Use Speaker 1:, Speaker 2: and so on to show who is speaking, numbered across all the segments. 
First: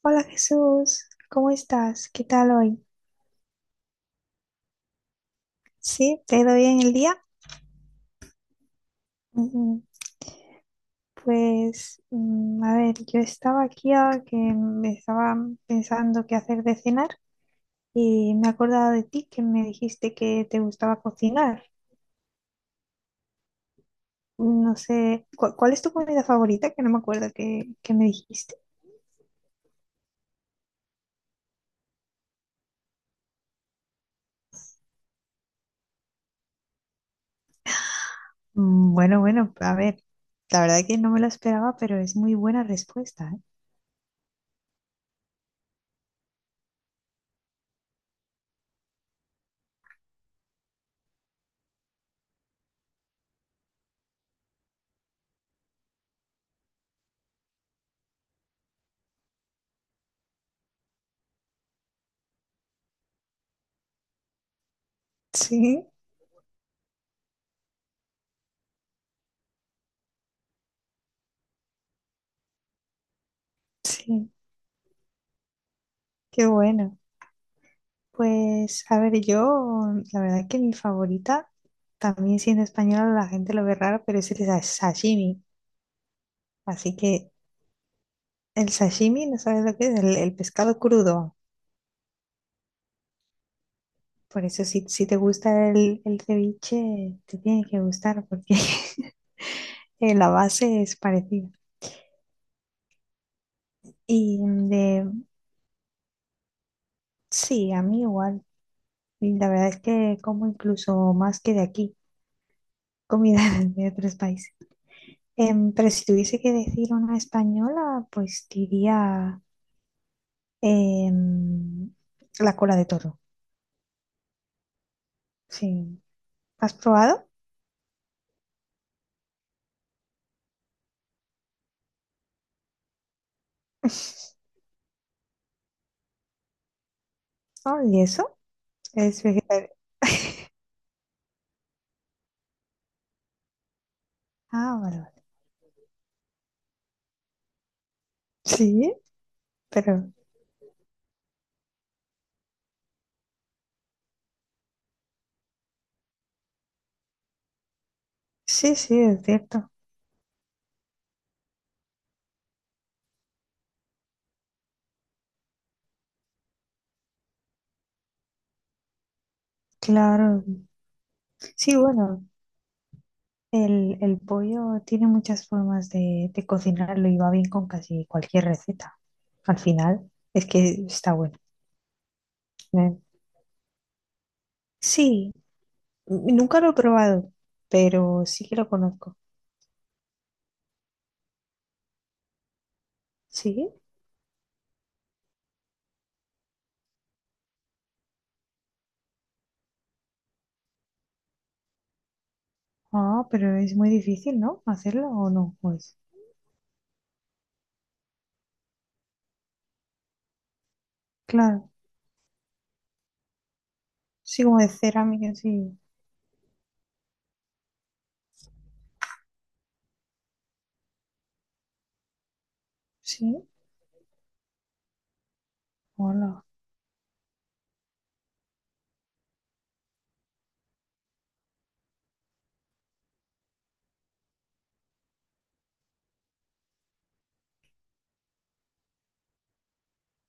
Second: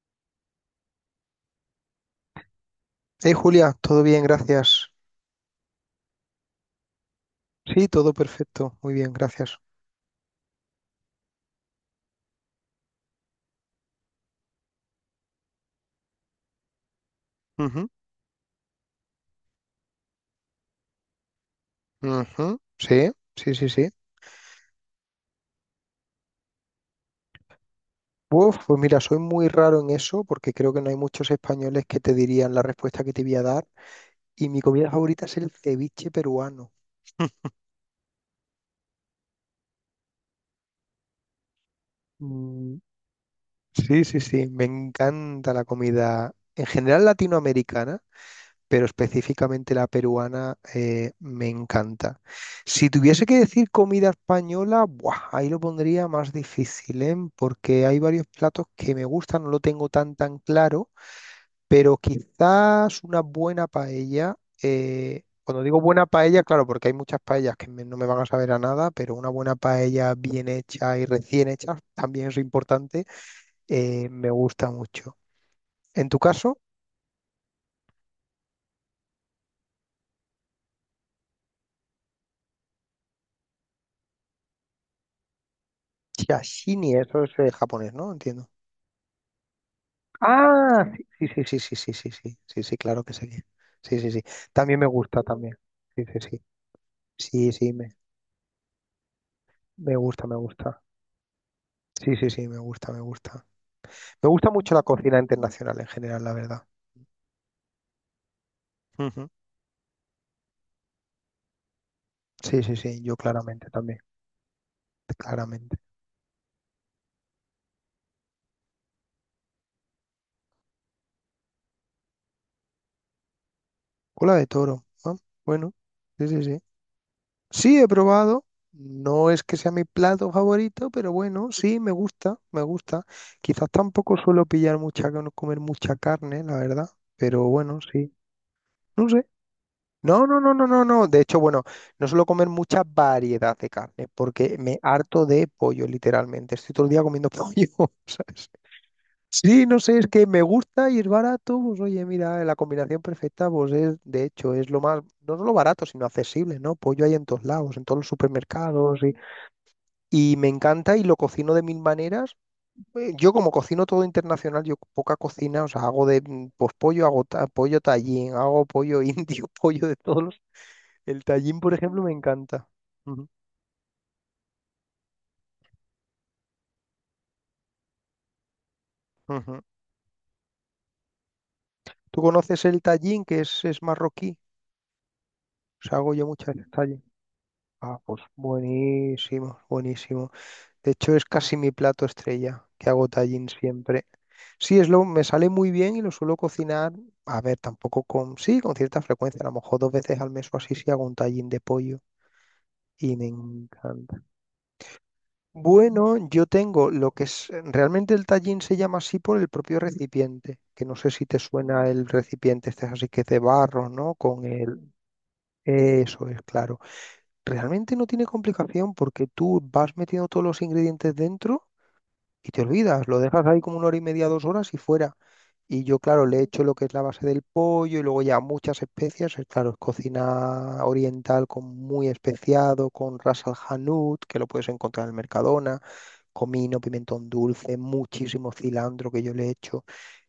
Speaker 1: Hola Jesús, ¿cómo estás? ¿Qué tal hoy?
Speaker 2: Hey Julia, todo bien, gracias.
Speaker 1: ¿Sí? ¿Te ha ido bien el día?
Speaker 2: Sí, todo perfecto, muy bien, gracias.
Speaker 1: Ujú. Pues, a ver, yo estaba aquí ahora que me estaba pensando qué hacer de cenar,
Speaker 2: Ujú,
Speaker 1: y me he acordado de ti, que me dijiste que te gustaba cocinar.
Speaker 2: ujú, Sí, sí, sí, sí.
Speaker 1: No sé, ¿cuál es tu comida favorita? Que no me acuerdo que me dijiste.
Speaker 2: Uf, pues mira, soy muy raro en eso porque creo que no hay muchos españoles que te dirían la respuesta que te voy a dar. Y mi comida favorita es el ceviche peruano.
Speaker 1: Bueno, bueno, a ver, la verdad que no me lo esperaba, pero es muy buena
Speaker 2: Mm.
Speaker 1: respuesta, ¿eh?
Speaker 2: Sí, sí, sí, me encanta la comida en general latinoamericana, pero específicamente la peruana, me encanta. Si tuviese que decir comida española, ¡buah!, ahí lo pondría más difícil, ¿eh? Porque hay varios platos que me gustan, no lo tengo tan tan claro, pero quizás una buena paella. Cuando digo
Speaker 1: Sí,
Speaker 2: buena paella, claro, porque hay muchas paellas que no me van a saber a nada, pero una buena paella bien hecha y recién hecha también es importante, me
Speaker 1: sí,
Speaker 2: gusta mucho. En tu
Speaker 1: qué
Speaker 2: caso,
Speaker 1: bueno. Pues, a ver, yo, la verdad es que mi favorita, también siendo española, la gente lo ve raro, pero es el sashimi.
Speaker 2: sashimi,
Speaker 1: Así
Speaker 2: eso
Speaker 1: que
Speaker 2: es, japonés, ¿no? Entiendo.
Speaker 1: el sashimi, ¿no sabes lo que es? El pescado
Speaker 2: Ah, sí,
Speaker 1: crudo.
Speaker 2: sí, sí, sí, sí, sí, sí, sí, sí, sí, claro que sí. Sí, sí, sí.
Speaker 1: Por eso,
Speaker 2: También
Speaker 1: si,
Speaker 2: me
Speaker 1: si te
Speaker 2: gusta también.
Speaker 1: gusta el,
Speaker 2: Sí, sí,
Speaker 1: el
Speaker 2: sí.
Speaker 1: ceviche, te
Speaker 2: Sí,
Speaker 1: tiene
Speaker 2: sí,
Speaker 1: que
Speaker 2: me,
Speaker 1: gustar, porque
Speaker 2: me gusta,
Speaker 1: la
Speaker 2: me gusta.
Speaker 1: base es parecida.
Speaker 2: Sí, sí, sí, me gusta, me gusta. Me
Speaker 1: Y
Speaker 2: gusta mucho la
Speaker 1: de,
Speaker 2: cocina internacional en general, la verdad.
Speaker 1: sí, a mí igual.
Speaker 2: Ujú.
Speaker 1: Y la verdad es que como incluso más que de aquí,
Speaker 2: Sí, sí, sí, yo
Speaker 1: comida
Speaker 2: claramente
Speaker 1: de
Speaker 2: también,
Speaker 1: otros países.
Speaker 2: claramente.
Speaker 1: Pero si tuviese que decir una española, pues diría. Em, la cola de toro,
Speaker 2: Cola de toro, ah, bueno,
Speaker 1: sí.
Speaker 2: sí, sí, sí.
Speaker 1: ¿Has probado?
Speaker 2: Sí, he probado. No es que sea mi plato favorito, pero bueno, sí, me gusta, me gusta. Quizás tampoco suelo pillar comer mucha carne, la verdad. Pero bueno,
Speaker 1: Oh, ¿y
Speaker 2: sí.
Speaker 1: eso?
Speaker 2: No
Speaker 1: Es
Speaker 2: sé.
Speaker 1: vegetariano.
Speaker 2: No, no, no, no, no, no. De hecho, bueno, no suelo comer mucha variedad de carne porque
Speaker 1: Ah,
Speaker 2: me
Speaker 1: vale, vale.
Speaker 2: harto de pollo, literalmente. Estoy todo el día comiendo pollo, ¿sabes?
Speaker 1: Sí,
Speaker 2: Sí, no sé, es
Speaker 1: pero
Speaker 2: que me gusta y es barato. Pues oye, mira, la combinación perfecta, pues es, de hecho, es lo más, no solo barato, sino accesible, ¿no? Pollo hay en todos lados, en todos los
Speaker 1: sí, sí,
Speaker 2: supermercados, y,
Speaker 1: es cierto.
Speaker 2: y me encanta y lo cocino de mil maneras. Yo como cocino todo internacional, yo poca cocina, o sea, hago pues, pollo, hago pollo tallín, hago pollo indio, pollo de todos los.
Speaker 1: Claro.
Speaker 2: El Tallín, por
Speaker 1: Sí,
Speaker 2: ejemplo, me
Speaker 1: bueno,
Speaker 2: encanta. Ujú,
Speaker 1: el pollo tiene muchas formas de cocinarlo, y va bien con casi cualquier receta. Al
Speaker 2: ujú.
Speaker 1: final, es que está bueno.
Speaker 2: ¿Tú conoces el
Speaker 1: Eh,
Speaker 2: Tallín, que es marroquí?
Speaker 1: Sí,
Speaker 2: O sea, hago yo muchas
Speaker 1: nunca lo
Speaker 2: veces
Speaker 1: he
Speaker 2: Tallín.
Speaker 1: probado,
Speaker 2: Ah, pues
Speaker 1: pero sí que lo conozco.
Speaker 2: buenísimo, buenísimo. De hecho, es casi mi plato estrella, que hago Tallín
Speaker 1: Sí.
Speaker 2: siempre. Sí, es lo, me sale muy bien y lo suelo cocinar, a ver, tampoco con, sí, con cierta frecuencia, a lo mejor dos veces al mes o así, sí hago un Tallín de pollo y
Speaker 1: Ah,
Speaker 2: me
Speaker 1: pero es muy
Speaker 2: encanta.
Speaker 1: difícil, ¿no? Hacerlo o no, pues.
Speaker 2: Bueno, yo tengo lo que es, realmente el tallín se llama así por el propio recipiente, que no sé si te
Speaker 1: Claro,
Speaker 2: suena el recipiente, este es así que es de barro, ¿no?
Speaker 1: sí,
Speaker 2: Con
Speaker 1: como de
Speaker 2: el,
Speaker 1: cerámica, sí,
Speaker 2: eso es, claro. Realmente no tiene complicación porque tú vas metiendo todos los ingredientes dentro y te olvidas, lo dejas
Speaker 1: sí,
Speaker 2: ahí como una hora y media, dos horas y fuera. Y yo, claro, le
Speaker 1: hola,
Speaker 2: echo lo que es la base del pollo y luego ya muchas especias. Es, claro, es cocina oriental con muy especiado, con ras al hanout, que lo puedes encontrar en el Mercadona, comino, pimentón dulce, muchísimo cilantro que yo le echo.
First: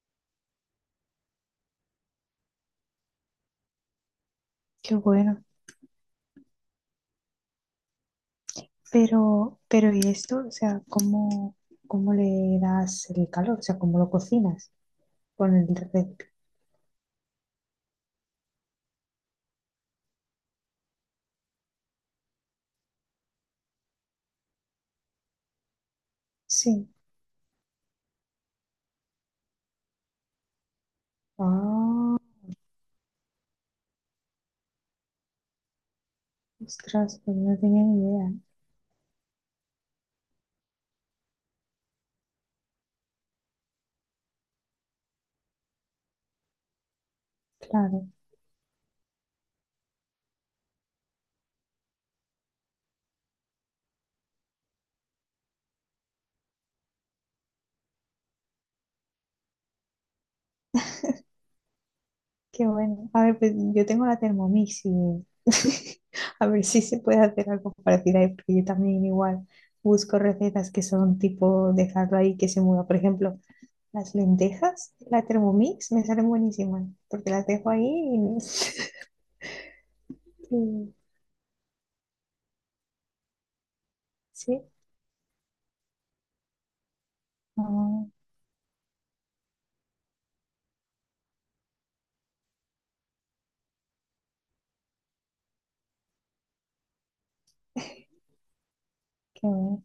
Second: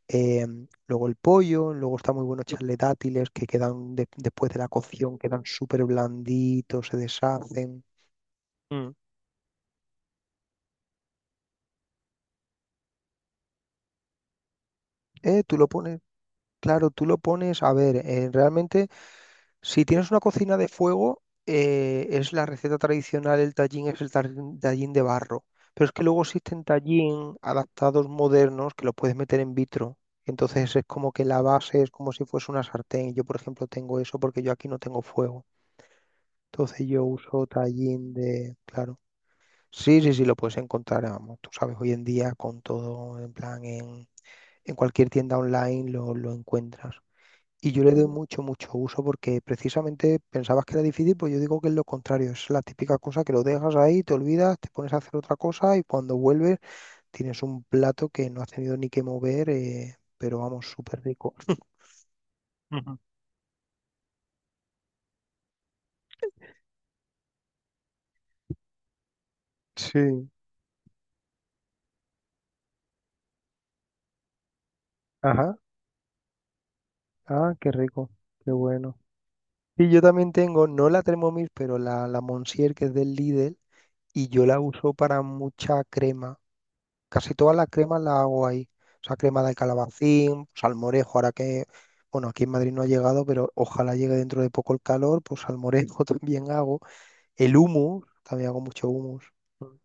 Speaker 2: Eh, luego el pollo, luego está muy bueno echarle dátiles que quedan después de la
Speaker 1: qué
Speaker 2: cocción, quedan
Speaker 1: bueno.
Speaker 2: súper blanditos, se deshacen. Mm.
Speaker 1: Pero ¿y esto? O sea, ¿cómo, cómo le das el calor? O sea, ¿cómo lo cocinas con
Speaker 2: Tú
Speaker 1: el
Speaker 2: lo pones,
Speaker 1: rep?
Speaker 2: claro, tú lo pones, a ver, realmente si tienes una cocina de fuego, es la receta tradicional, el tallín es el tallín de barro. Pero es que luego existen
Speaker 1: Sí.
Speaker 2: tallín adaptados modernos que los puedes meter en vitro. Entonces es como que la base es como
Speaker 1: Ah,
Speaker 2: si fuese una sartén. Yo, por ejemplo, tengo eso porque yo aquí no tengo fuego. Entonces yo
Speaker 1: ostras, pues
Speaker 2: uso
Speaker 1: no tenía ni
Speaker 2: tallín
Speaker 1: idea.
Speaker 2: de... Claro. Sí, sí, sí, lo puedes encontrar, vamos. Tú sabes, hoy en día con todo, en plan, en cualquier tienda online lo encuentras. Y yo le doy
Speaker 1: Claro,
Speaker 2: mucho, mucho uso porque precisamente pensabas que era difícil, pues yo digo que es lo contrario, es la típica cosa que lo dejas ahí, te olvidas, te pones a hacer otra cosa y cuando vuelves tienes un plato que no has tenido ni que mover, pero vamos, súper rico.
Speaker 1: qué
Speaker 2: Ujú.
Speaker 1: bueno. A ver, pues yo tengo la Thermomix, y a ver si se puede hacer algo parecido ahí, porque yo también igual busco
Speaker 2: Sí,
Speaker 1: recetas que son tipo dejarlo ahí que se mueva. Por ejemplo. Las lentejas, la
Speaker 2: ajá,
Speaker 1: Thermomix, me salen buenísimas, porque las
Speaker 2: ah,
Speaker 1: dejo
Speaker 2: qué
Speaker 1: ahí
Speaker 2: rico,
Speaker 1: y,
Speaker 2: qué bueno. Y yo también tengo, no
Speaker 1: y-
Speaker 2: la Thermomix, pero la Monsieur que es del Lidl, y yo la
Speaker 1: sí,
Speaker 2: uso para mucha crema. Casi toda la crema
Speaker 1: ah,
Speaker 2: la hago ahí. O sea, crema de calabacín, salmorejo, ahora que, bueno, aquí en Madrid no ha llegado, pero ojalá llegue dentro de poco el calor, pues salmorejo también hago. El humus, también hago mucho humus.
Speaker 1: qué
Speaker 2: Mm.
Speaker 1: bueno.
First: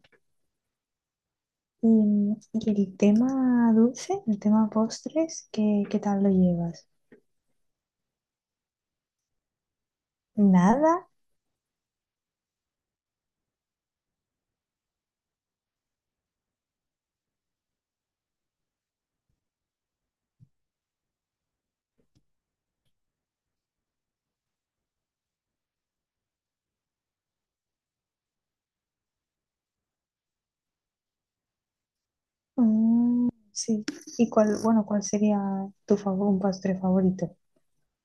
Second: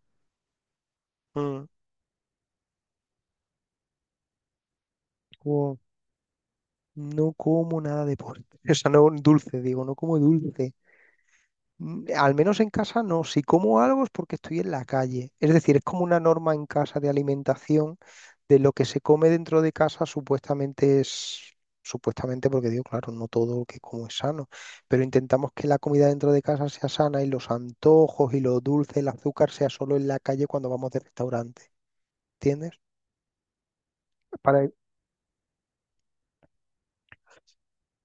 Speaker 2: Mm.
Speaker 1: Y, y el tema dulce, el tema postres,
Speaker 2: Wow.
Speaker 1: ¿qué, qué tal lo llevas?
Speaker 2: No como nada de postre. O sea, no dulce, digo, no como dulce.
Speaker 1: ¿Nada?
Speaker 2: Mm, al menos en casa no. Si como algo es porque estoy en la calle. Es decir, es como una norma en casa de alimentación de lo que se come dentro de casa, supuestamente es, supuestamente porque digo, claro, no todo lo que como es sano, pero intentamos que la comida dentro de casa sea sana y los antojos y lo dulce, el azúcar, sea solo en la calle cuando vamos de restaurante. ¿Entiendes?
Speaker 1: Sí. ¿Y cuál,
Speaker 2: Para...
Speaker 1: bueno, cuál sería tu favor, un postre favorito?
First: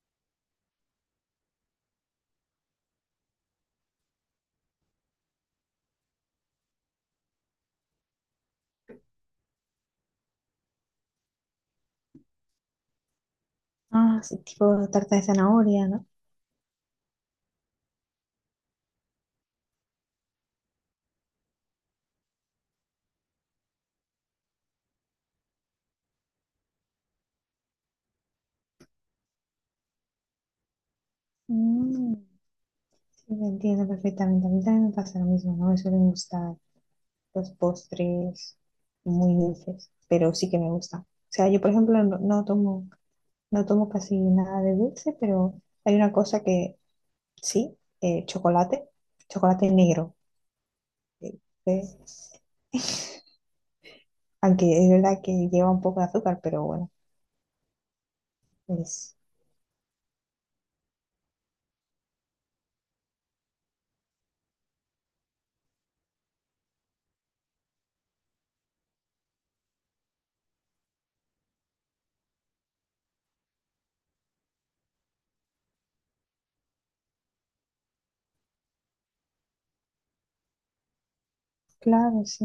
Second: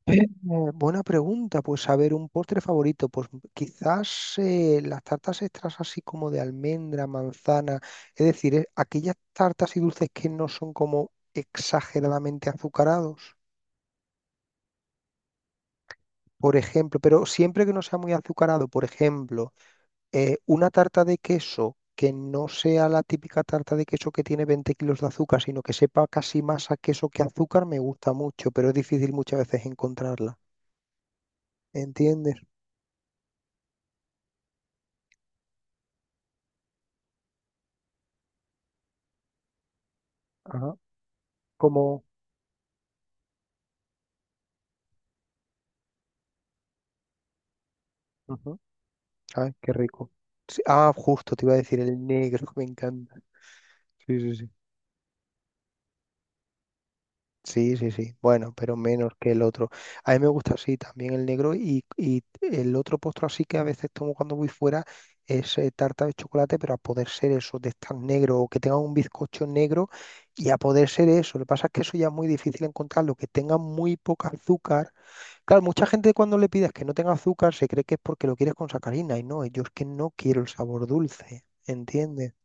Speaker 2: eh, buena pregunta, pues a ver, un postre favorito, pues quizás, las tartas extras así como de almendra, manzana, es decir, aquellas tartas y dulces que no son como exageradamente azucarados.
Speaker 1: Ah, sí, tipo tarta de zanahoria, ¿no?
Speaker 2: Por ejemplo, pero siempre que no sea muy azucarado, por ejemplo, una tarta de queso que no sea la típica tarta de queso que tiene 20 kilos de azúcar, sino que sepa casi más a queso que azúcar, me gusta mucho, pero es difícil muchas veces encontrarla.
Speaker 1: Mm,
Speaker 2: ¿Entiendes?
Speaker 1: sí, entiendo perfectamente. A mí también me pasa lo mismo, ¿no? Me suelen gustar los postres muy dulces, pero sí que me
Speaker 2: Ajá.
Speaker 1: gustan. O sea, yo, por ejemplo,
Speaker 2: Como...
Speaker 1: no, no tomo, no tomo casi nada de dulce, pero hay una cosa que sí,
Speaker 2: Ujú.
Speaker 1: chocolate,
Speaker 2: Ay,
Speaker 1: chocolate
Speaker 2: qué rico.
Speaker 1: negro.
Speaker 2: Sí, ah, justo,
Speaker 1: eh,
Speaker 2: te iba a decir
Speaker 1: eh,
Speaker 2: el negro, me encanta. Sí, sí, sí.
Speaker 1: Aunque es verdad que lleva un poco de azúcar, pero bueno,
Speaker 2: Sí, sí, sí. Bueno, pero menos
Speaker 1: es
Speaker 2: que el otro. A mí me gusta así también el negro, y el otro postre así que a veces tomo cuando voy fuera es, tarta de chocolate, pero a poder ser eso, de estar negro o que tenga un bizcocho negro, y a poder ser eso. Lo que pasa es que eso ya es muy difícil encontrarlo, que tenga muy poca azúcar. Claro, mucha gente cuando le pides que no tenga azúcar se cree que es porque lo quieres con sacarina, y no, yo es que no quiero el sabor dulce,
Speaker 1: claro,
Speaker 2: ¿entiendes?
Speaker 1: sí,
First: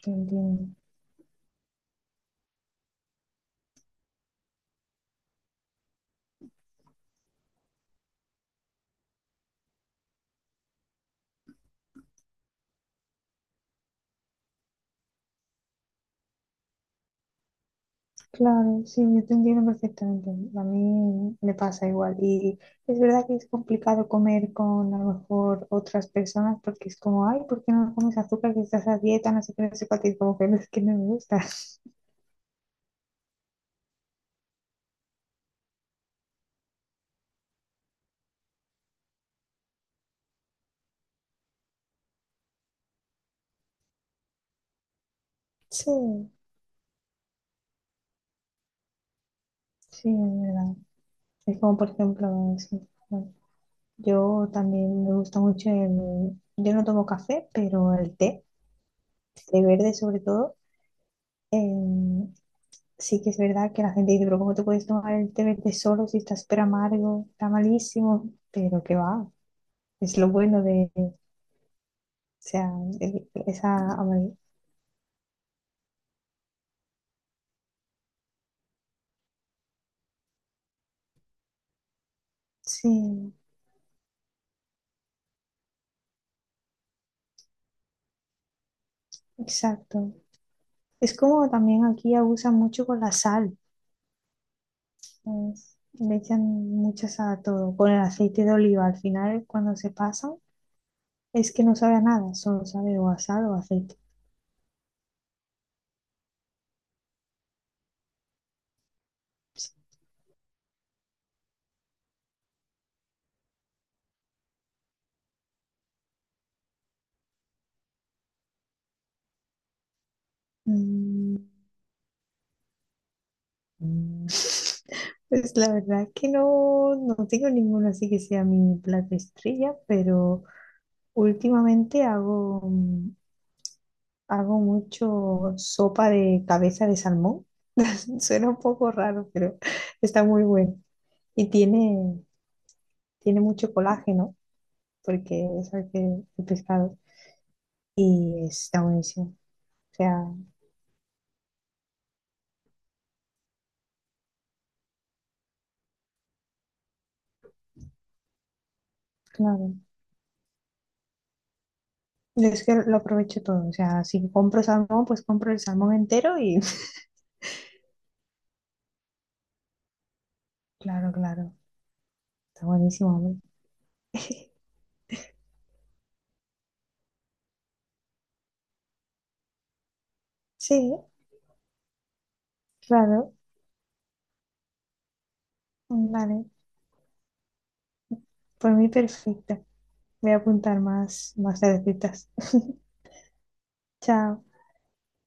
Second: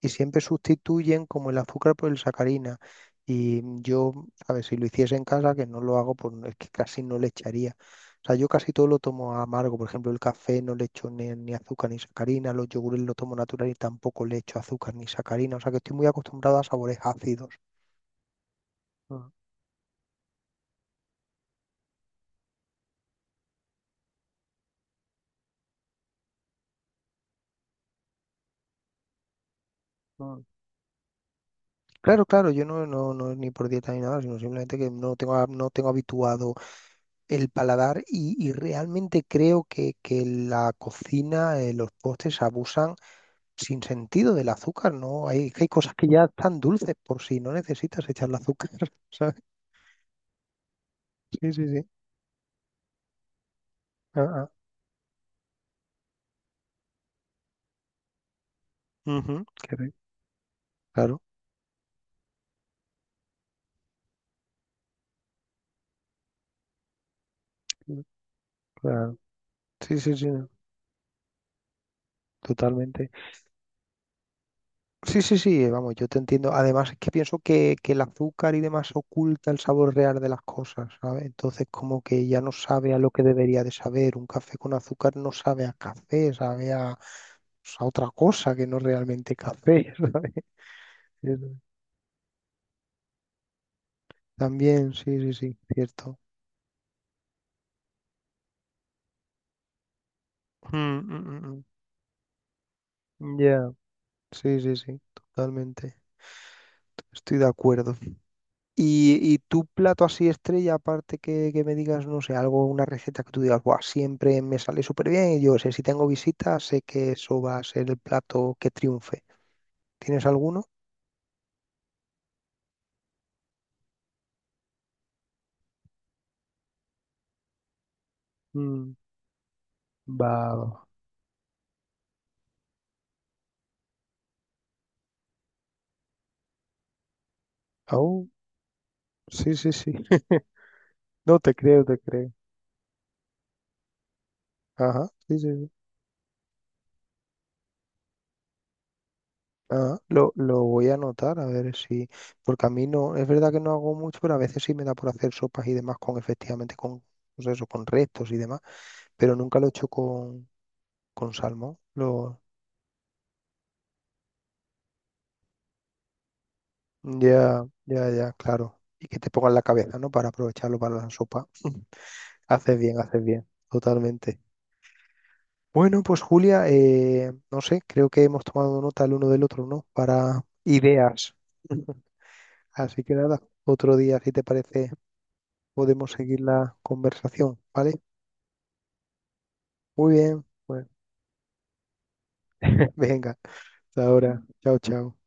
Speaker 2: Y siempre
Speaker 1: también.
Speaker 2: sustituyen como el azúcar por el sacarina. Y yo, ¿sabes? Si lo hiciese en casa, que no lo hago, pues es que casi no le echaría. O sea, yo casi todo lo tomo amargo. Por ejemplo, el café no le echo ni, ni azúcar ni sacarina, los yogures lo tomo natural y tampoco le echo azúcar ni sacarina. O sea, que estoy muy acostumbrado a sabores ácidos.
Speaker 1: Claro, sí, yo
Speaker 2: Mm,
Speaker 1: te entiendo perfectamente. A mí me pasa igual. Y es verdad que es complicado comer con a lo mejor otras personas, porque es como, ay, ¿por qué no comes azúcar que estás a dieta? No sé qué, no sé cuánto", y como
Speaker 2: mm.
Speaker 1: que no, es que no me gusta.
Speaker 2: Claro, claro, yo no, no, no es ni por dieta ni nada, sino simplemente que no tengo habituado el paladar, y realmente creo que, la cocina, los postres abusan sin sentido del azúcar, ¿no? Que hay cosas que ya
Speaker 1: Sí,
Speaker 2: están dulces por si no necesitas echarle azúcar, ¿sabes?
Speaker 1: sí, es verdad.
Speaker 2: Sí,
Speaker 1: Es
Speaker 2: sí,
Speaker 1: como,
Speaker 2: sí.
Speaker 1: por ejemplo, sí, bueno,
Speaker 2: Ah, ah.
Speaker 1: yo también me gusta mucho el... Yo no tomo café, pero el té,
Speaker 2: Ujú,
Speaker 1: té
Speaker 2: qué
Speaker 1: verde
Speaker 2: rico.
Speaker 1: sobre todo.
Speaker 2: Claro,
Speaker 1: em, sí que es verdad que la gente dice, pero ¿cómo te puedes tomar el té verde solo si está súper amargo? Está malísimo, pero que
Speaker 2: claro.
Speaker 1: va,
Speaker 2: Sí, sí,
Speaker 1: es
Speaker 2: sí,
Speaker 1: lo
Speaker 2: no,
Speaker 1: bueno de, o sea,
Speaker 2: totalmente.
Speaker 1: esa amargura.
Speaker 2: Sí, sí, sí, vamos, yo te entiendo. Además, es que pienso que, el azúcar y demás oculta el sabor real de las cosas, ¿sabes? Entonces, como que ya no sabe a lo que
Speaker 1: Sí,
Speaker 2: debería de saber. Un café con azúcar no sabe a café, sabe a, pues, a otra cosa que no es realmente café,
Speaker 1: exacto.
Speaker 2: ¿sabes?
Speaker 1: Es
Speaker 2: Eso
Speaker 1: como
Speaker 2: es.
Speaker 1: también aquí abusan mucho con la sal,
Speaker 2: También, sí, sí, sí,
Speaker 1: ¿sabes? Le
Speaker 2: cierto.
Speaker 1: echan mucha sal a todo, con el aceite de oliva. Al final, cuando se pasan,
Speaker 2: Mm, mm,
Speaker 1: es que
Speaker 2: mm,
Speaker 1: no sabe a nada, solo sabe o a
Speaker 2: mm.
Speaker 1: sal o a
Speaker 2: Ya,
Speaker 1: aceite.
Speaker 2: sí, sí, sí, totalmente. Estoy de acuerdo. ¿Y y tu plato así estrella, aparte que, me digas, no sé, algo, una receta que tú digas, "Buah, siempre me sale súper bien y yo sé, si tengo visitas, sé que eso va a ser el plato que triunfe"? ¿Tienes alguno?
Speaker 1: Mm, Pues la verdad es que no, no tengo ninguno así que sea mi
Speaker 2: Mm,
Speaker 1: plato estrella,
Speaker 2: va,
Speaker 1: pero
Speaker 2: va.
Speaker 1: últimamente hago, hago mucho sopa de cabeza de salmón.
Speaker 2: Oh,
Speaker 1: Suena un poco raro,
Speaker 2: sí,
Speaker 1: pero
Speaker 2: sí, sí.
Speaker 1: está muy bueno.
Speaker 2: No
Speaker 1: Y
Speaker 2: te creo, te
Speaker 1: tiene,
Speaker 2: creo.
Speaker 1: tiene mucho colágeno,
Speaker 2: Ajá, sí, sí,
Speaker 1: porque
Speaker 2: sí.
Speaker 1: es el, el pescado, y está buenísimo. O
Speaker 2: Ah,
Speaker 1: sea,
Speaker 2: lo voy a anotar, a ver si, porque a mí no, es verdad que no hago mucho, pero a veces sí me da por hacer sopas y demás con, efectivamente, con, pues eso, con restos y demás, pero nunca lo he
Speaker 1: claro,
Speaker 2: hecho con, salmón.
Speaker 1: es que lo aprovecho todo. O sea, si compro salmón, pues compro el salmón entero y...
Speaker 2: Ya, ya, ya, claro. Y que te pongan la cabeza, ¿no? Para aprovecharlo para la
Speaker 1: Claro,
Speaker 2: sopa.
Speaker 1: claro, está buenísimo,
Speaker 2: Haces
Speaker 1: hombre.
Speaker 2: bien, totalmente. Bueno, pues Julia, no sé, creo que hemos tomado nota el uno del otro, ¿no? Para
Speaker 1: Sí.
Speaker 2: ideas. Así que
Speaker 1: Claro,
Speaker 2: nada, otro día, si te parece, podemos seguir
Speaker 1: vale.
Speaker 2: la conversación, ¿vale?
Speaker 1: Por mí perfecto.
Speaker 2: Muy
Speaker 1: Voy a
Speaker 2: bien,
Speaker 1: apuntar
Speaker 2: pues
Speaker 1: más, más recetas.
Speaker 2: venga, hasta ahora.
Speaker 1: Chao.
Speaker 2: Chao, chao.